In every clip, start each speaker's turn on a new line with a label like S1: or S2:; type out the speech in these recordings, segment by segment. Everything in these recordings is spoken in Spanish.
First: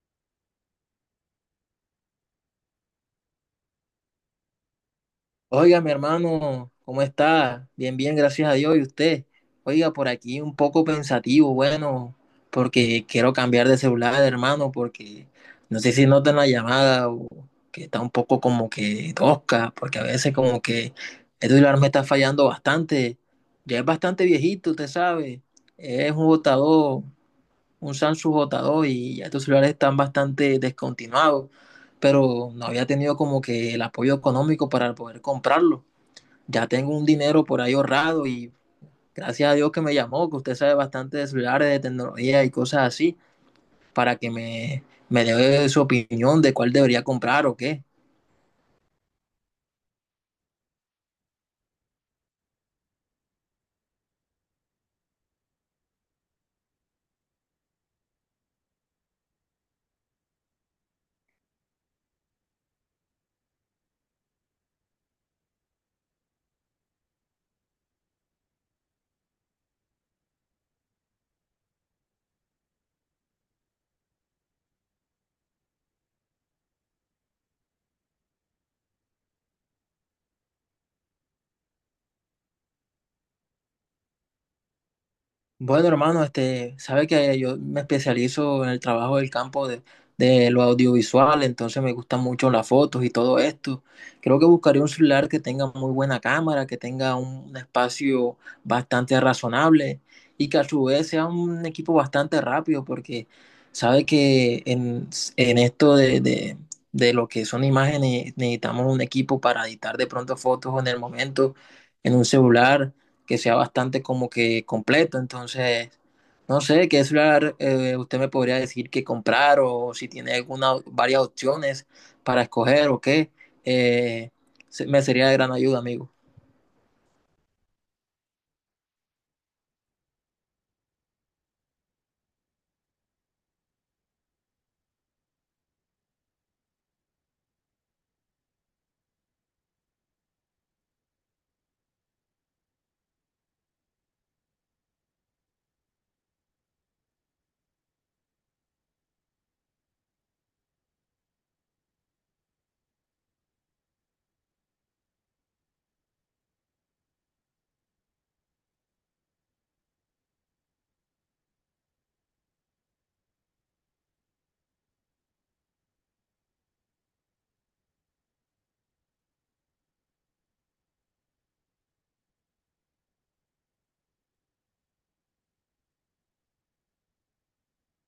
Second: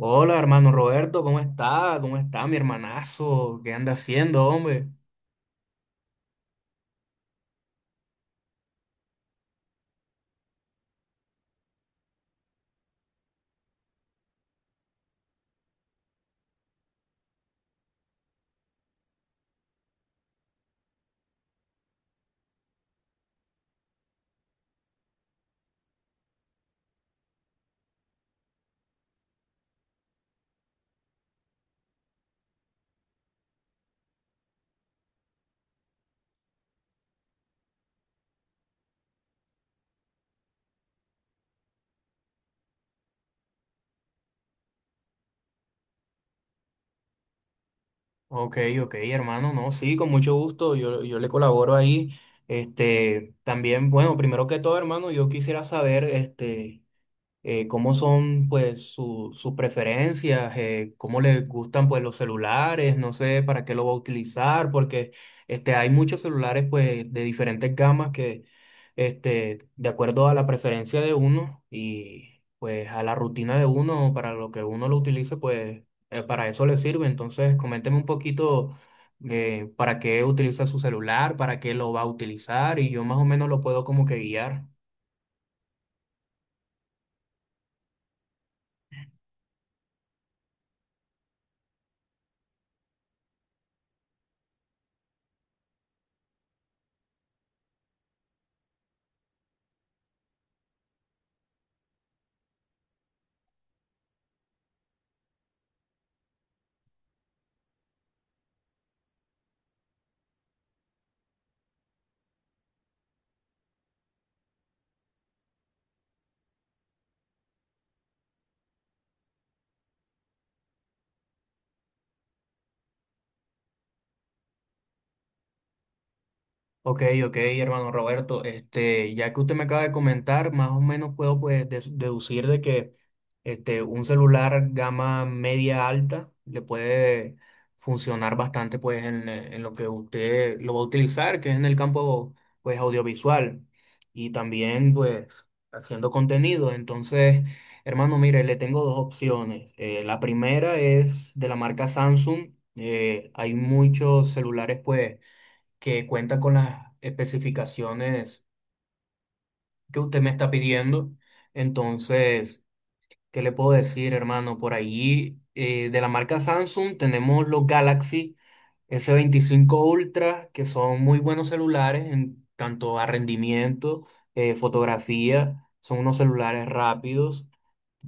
S1: Hola, hermano Roberto, ¿cómo está? ¿Cómo está mi hermanazo? ¿Qué anda haciendo, hombre?
S2: Oiga, mi hermano, ¿cómo está? Bien, bien, gracias a Dios. ¿Y usted? Oiga, por aquí un poco pensativo, bueno, porque quiero cambiar de celular, hermano, porque no sé si notan la llamada o que está un poco como que tosca, porque a veces como que este celular me está fallando bastante. Ya es bastante viejito, usted sabe. Es un botador, un Samsung botador y ya estos celulares están bastante descontinuados, pero no había tenido como que el apoyo económico para poder comprarlo ya tengo un dinero por ahí ahorrado y gracias a Dios que me llamó, que usted sabe bastante de celulares, de tecnología y cosas así, para que me dé su opinión de cuál debería comprar o qué.
S1: Ok, ok, hermano, no, sí, con mucho gusto, yo le colaboro ahí. También, bueno, primero que todo, hermano, yo quisiera saber, cómo son pues sus preferencias, cómo les gustan pues los celulares, no sé para qué lo va a utilizar, porque hay muchos celulares pues de diferentes gamas que de acuerdo a la preferencia de uno y pues a la rutina de uno, para lo que uno lo utilice, pues para eso le sirve. Entonces, coménteme un poquito. Para qué utiliza su celular, para qué lo va a utilizar y yo más o menos lo puedo como que guiar.
S2: Bueno, hermano, este, sabe que yo me especializo en el trabajo del campo de lo audiovisual, entonces me gustan mucho las fotos y todo esto. Creo que buscaré un celular que tenga muy buena cámara, que tenga un espacio bastante razonable y que a su vez sea un equipo bastante rápido, porque sabe que en esto de lo que son imágenes necesitamos un equipo para editar de pronto fotos en el momento, en un celular que sea bastante como que completo. Entonces, no sé qué celular usted me podría decir que comprar o si tiene alguna, varias opciones para escoger o qué. Eh, Me sería de gran ayuda, amigo.
S1: Ok, ok, hermano Roberto, ya que usted me acaba de comentar, más o menos puedo pues deducir de que un celular gama media alta le puede funcionar bastante pues en lo que usted lo va a utilizar, que es en el campo pues audiovisual y también pues haciendo contenido. Entonces, hermano, mire, le tengo dos opciones. La primera es de la marca Samsung. Hay muchos celulares pues que cuenta con las especificaciones que usted me está pidiendo. Entonces, ¿qué le puedo decir, hermano? Por ahí, de la marca Samsung tenemos los Galaxy S25 Ultra, que son muy buenos celulares en tanto a rendimiento, fotografía, son unos celulares rápidos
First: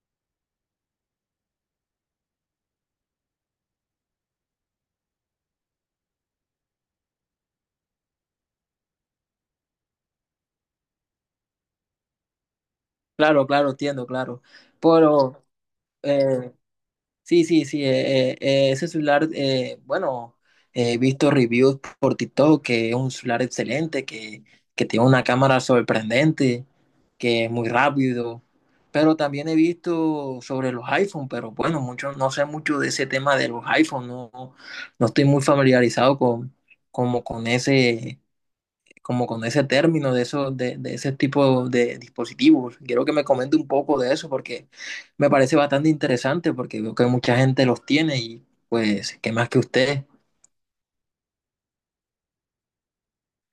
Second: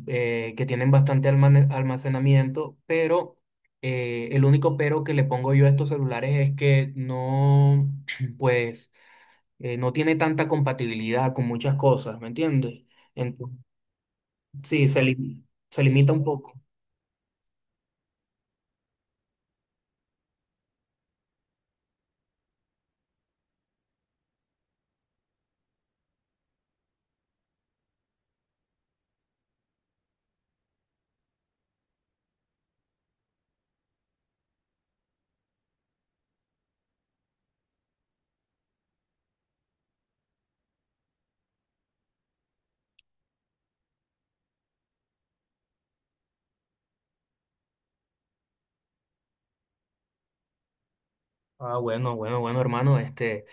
S1: que tienen bastante almacenamiento, pero el único pero que le pongo yo a estos celulares es que no, pues, no tiene tanta compatibilidad con muchas cosas, ¿me entiendes?
S2: Claro,
S1: Entonces,
S2: claro, entiendo, claro.
S1: sí,
S2: Pero,
S1: se limita un
S2: eh,
S1: poco.
S2: sí, sí, sí, ese celular, bueno, he visto reviews por TikTok que es un celular excelente, que tiene una cámara sorprendente, que es muy rápido, pero también he visto sobre los iPhone, pero bueno, mucho, no sé mucho de ese tema de los iPhone, no, no estoy muy familiarizado con, como con ese, como con ese término de ese tipo de dispositivos. Quiero que me comente un poco de eso porque me parece bastante interesante porque veo que mucha gente los tiene y pues, ¿qué más que usted?
S1: Ah, bueno, bueno, bueno, hermano,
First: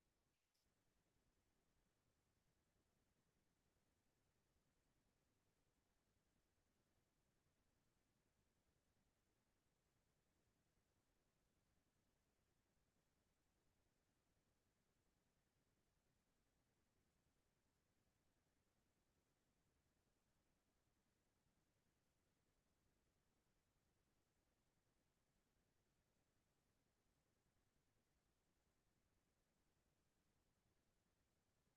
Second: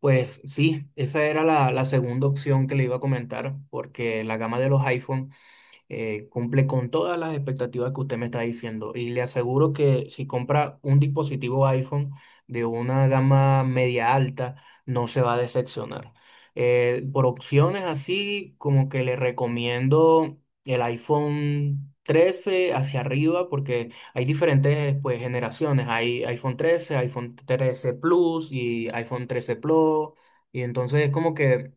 S1: pues sí, esa era la segunda opción que le iba a comentar, porque la gama de los iPhone cumple con todas las expectativas que usted me está diciendo y le aseguro que si compra un dispositivo iPhone de una gama media alta, no se va a decepcionar. Por opciones así, como que le recomiendo el iPhone 13 hacia arriba porque hay diferentes pues, generaciones. Hay iPhone 13 iPhone 13 Plus y iPhone 13 Pro. Y entonces es como que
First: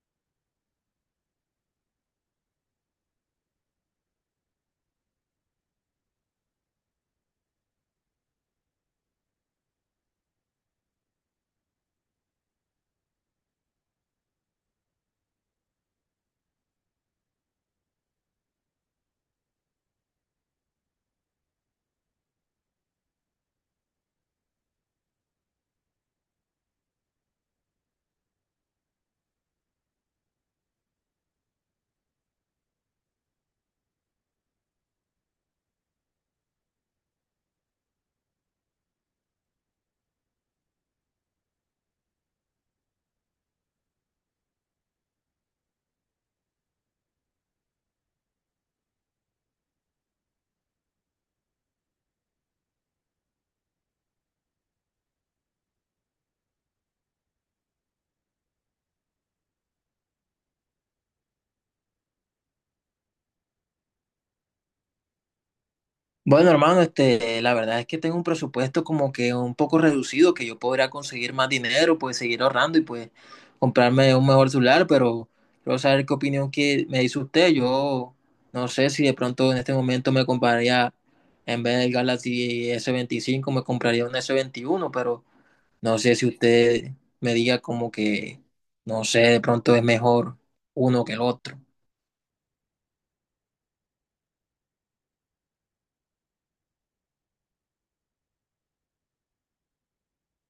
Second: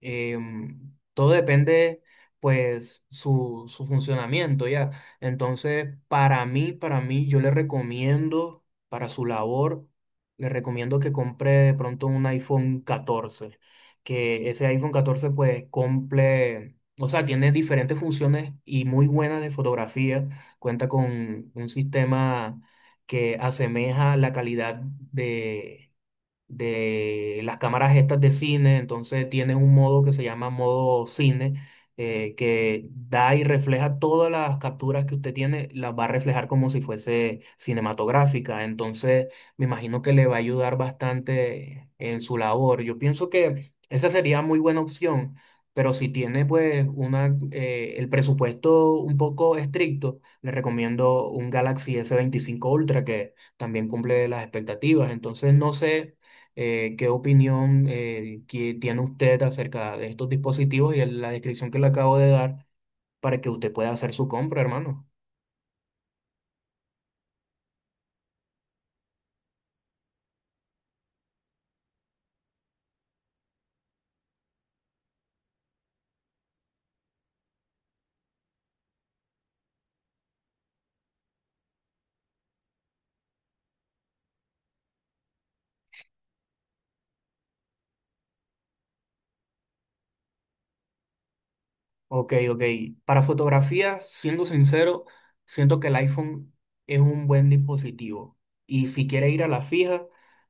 S1: todo depende, pues, su funcionamiento, ¿ya? Entonces, para mí, yo le recomiendo, para su labor, le recomiendo que compre de pronto un iPhone 14 que ese iPhone 14 pues, cumple, o sea, tiene diferentes funciones y muy buenas de fotografía, cuenta con un sistema que asemeja la calidad de las cámaras estas de cine, entonces tienes un modo que se llama modo cine, que da y refleja todas las capturas que usted tiene, las va a reflejar como si fuese cinematográfica, entonces me imagino que le va a ayudar bastante en su labor. Yo pienso que esa sería muy buena opción, pero si tiene pues una, el presupuesto un poco estricto, le recomiendo un Galaxy S25 Ultra que también cumple las expectativas, entonces no sé qué opinión que tiene usted acerca de estos dispositivos y la descripción que le acabo de dar para que usted pueda hacer su compra, hermano.
S2: Bueno, hermano, este, la verdad es que tengo un presupuesto como que un poco reducido, que yo podría conseguir más dinero, pues seguir ahorrando y pues comprarme un mejor celular, pero quiero saber qué opinión que me dice usted. Yo no sé si de pronto en este momento me compraría, en vez del Galaxy S25, me compraría un S21, pero no sé si usted me diga como que, no sé, de pronto es mejor uno que el otro.
S1: Ok, ok. Para fotografía, siendo sincero, siento que el iPhone es un buen dispositivo. Y si quiere ir a la fija,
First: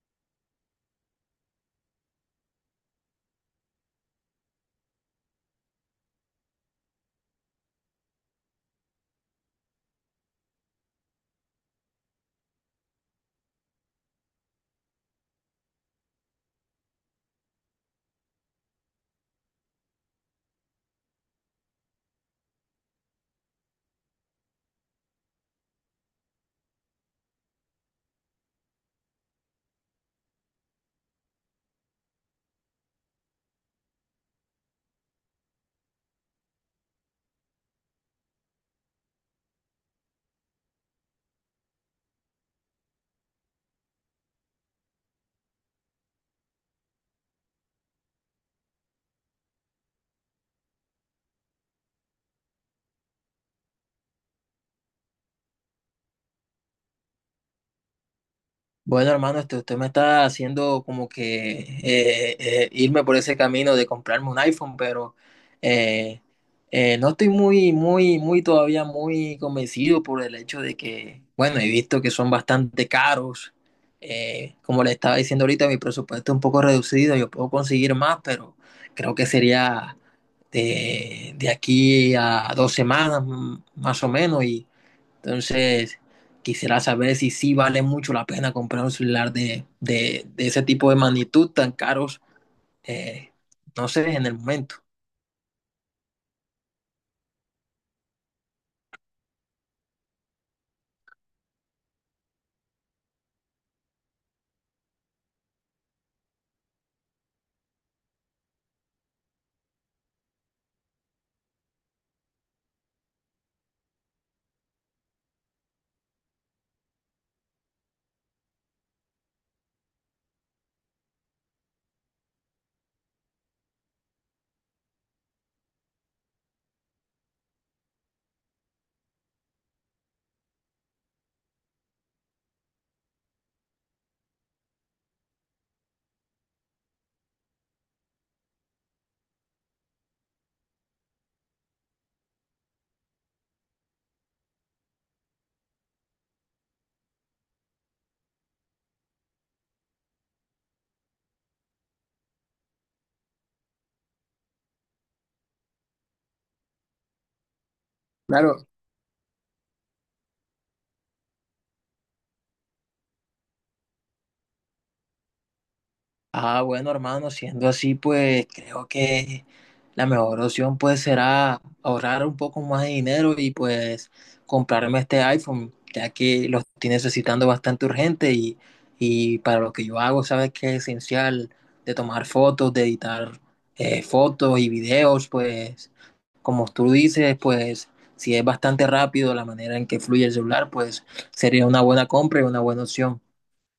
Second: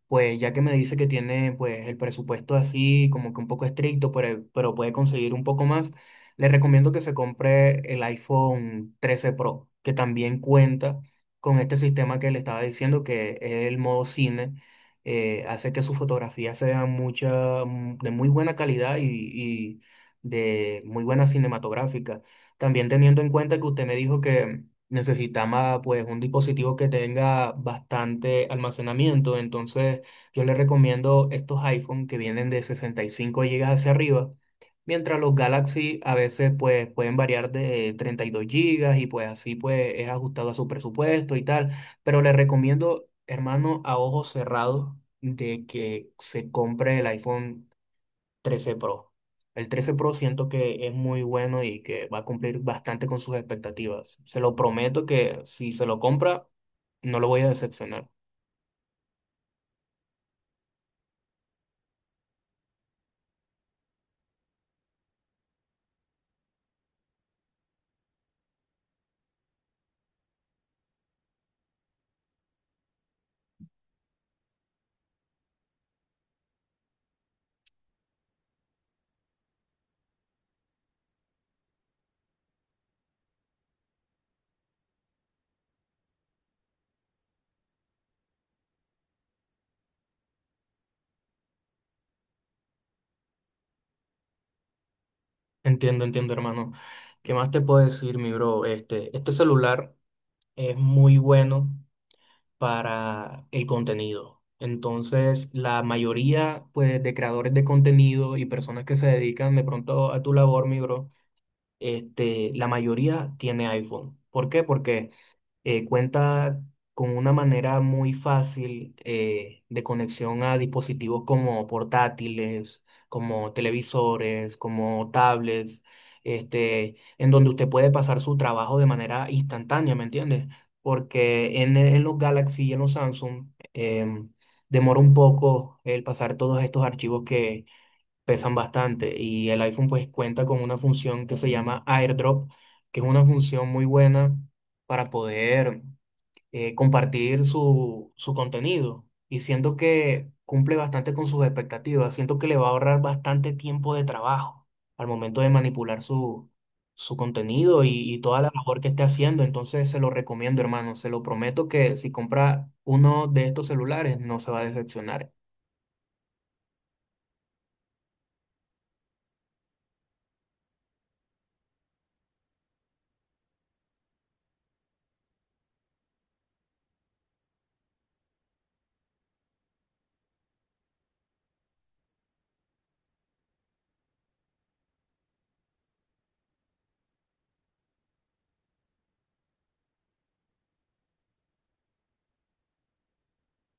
S1: pues ya que me dice que tiene pues el presupuesto así como que un poco estricto, pero puede conseguir un poco más, le recomiendo que se compre el iPhone 13 Pro, que también cuenta con este sistema que le estaba diciendo, que es el modo cine. Hace que sus fotografías sean de muy buena calidad y, de muy buena cinematográfica. También teniendo en cuenta que usted me dijo que necesitaba pues un dispositivo que tenga bastante almacenamiento, entonces yo le recomiendo estos iPhone que vienen de 65 gigas hacia arriba. Mientras los Galaxy a veces pues pueden variar de 32 gigas y pues así pues es ajustado a su presupuesto y tal, pero le recomiendo, hermano, a ojos cerrados de que se compre el iPhone 13 Pro. El 13 Pro siento que es muy bueno y que va a cumplir bastante con sus expectativas. Se lo prometo que si se lo compra, no lo voy a decepcionar.
S2: Bueno, hermano, este, usted me está haciendo como que irme por ese camino de comprarme un iPhone, pero eh, no estoy muy todavía muy convencido por el hecho de que, bueno, he visto que son bastante caros. Como le estaba diciendo ahorita, mi presupuesto es un poco reducido, yo puedo conseguir más, pero creo que sería de aquí a dos semanas más o menos y entonces, quisiera saber si sí vale mucho la pena comprar un celular de ese tipo de magnitud tan caros, eh, no sé, en el momento.
S1: Entiendo, entiendo, hermano. ¿Qué más te puedo decir, mi bro? Este celular es muy bueno para el contenido. Entonces, la mayoría, pues, de creadores de contenido y personas que se dedican de pronto a tu labor, mi bro, la mayoría tiene iPhone. ¿Por qué? Porque cuenta con una manera muy fácil de conexión a dispositivos como portátiles, como televisores, como tablets, en donde usted puede pasar su trabajo de manera instantánea, ¿me entiendes? Porque en los Galaxy y en los Samsung demora un poco el pasar todos estos archivos pesan bastante y el iPhone pues cuenta con una función que se llama AirDrop, que es una función muy buena para poder compartir su contenido y siento que cumple bastante con sus expectativas, siento que le va a ahorrar bastante tiempo de trabajo al momento de manipular su contenido y toda la
S2: Claro.
S1: labor que esté haciendo, entonces se lo recomiendo hermano, se lo prometo que si compra uno de estos celulares no se va a decepcionar.
S2: Ah, bueno, hermano, siendo así, pues creo que la mejor opción pues será ahorrar un poco más de dinero y pues comprarme este iPhone, ya que lo estoy necesitando bastante urgente y para lo que yo hago, sabes que es esencial de tomar fotos, de editar fotos y videos, pues como tú dices, pues si es bastante rápido la manera en que fluye el celular, pues sería una buena compra y una buena opción.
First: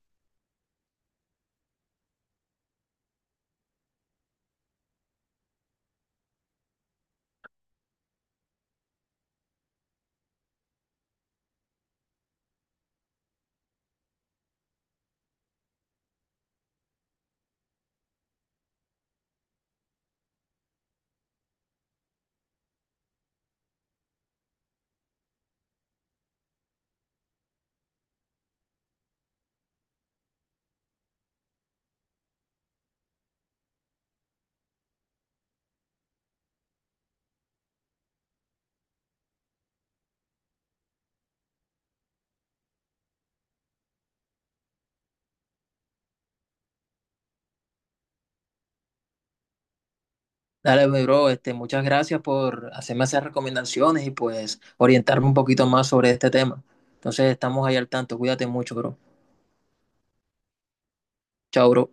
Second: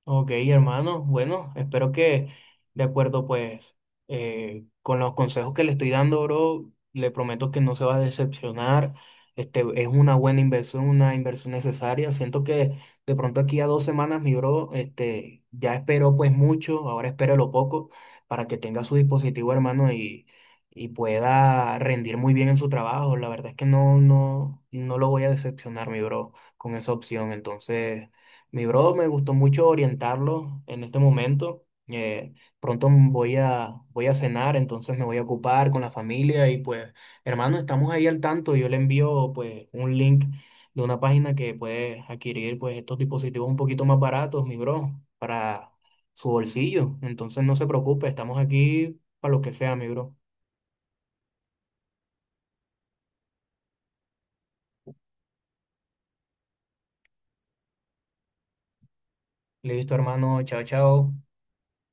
S1: Ok, hermano. Bueno, espero que de acuerdo, pues, con los consejos que le estoy dando, bro, le prometo que no se va a decepcionar. Este, es una buena inversión, una inversión necesaria. Siento que de pronto aquí a 2 semanas, mi bro, ya esperó pues mucho, ahora espere lo poco para que tenga su dispositivo, hermano, y pueda rendir muy bien en su trabajo. La verdad es que no, no, no lo voy a decepcionar, mi bro, con esa opción. Entonces. Mi bro, me gustó mucho orientarlo en este momento. Pronto voy a cenar, entonces me voy a ocupar con la familia y pues, hermano, estamos ahí al tanto. Yo le envío pues un link de una página que puede adquirir pues estos dispositivos un poquito más baratos, mi bro, para su bolsillo. Entonces no se preocupe, estamos aquí para lo que sea, mi bro.
S2: Dale, mi bro, este, muchas gracias por hacerme esas recomendaciones y pues orientarme un poquito más sobre este tema. Entonces, estamos ahí al tanto. Cuídate mucho, bro.
S1: Listo, hermano, chao, chao.
S2: Chao, bro.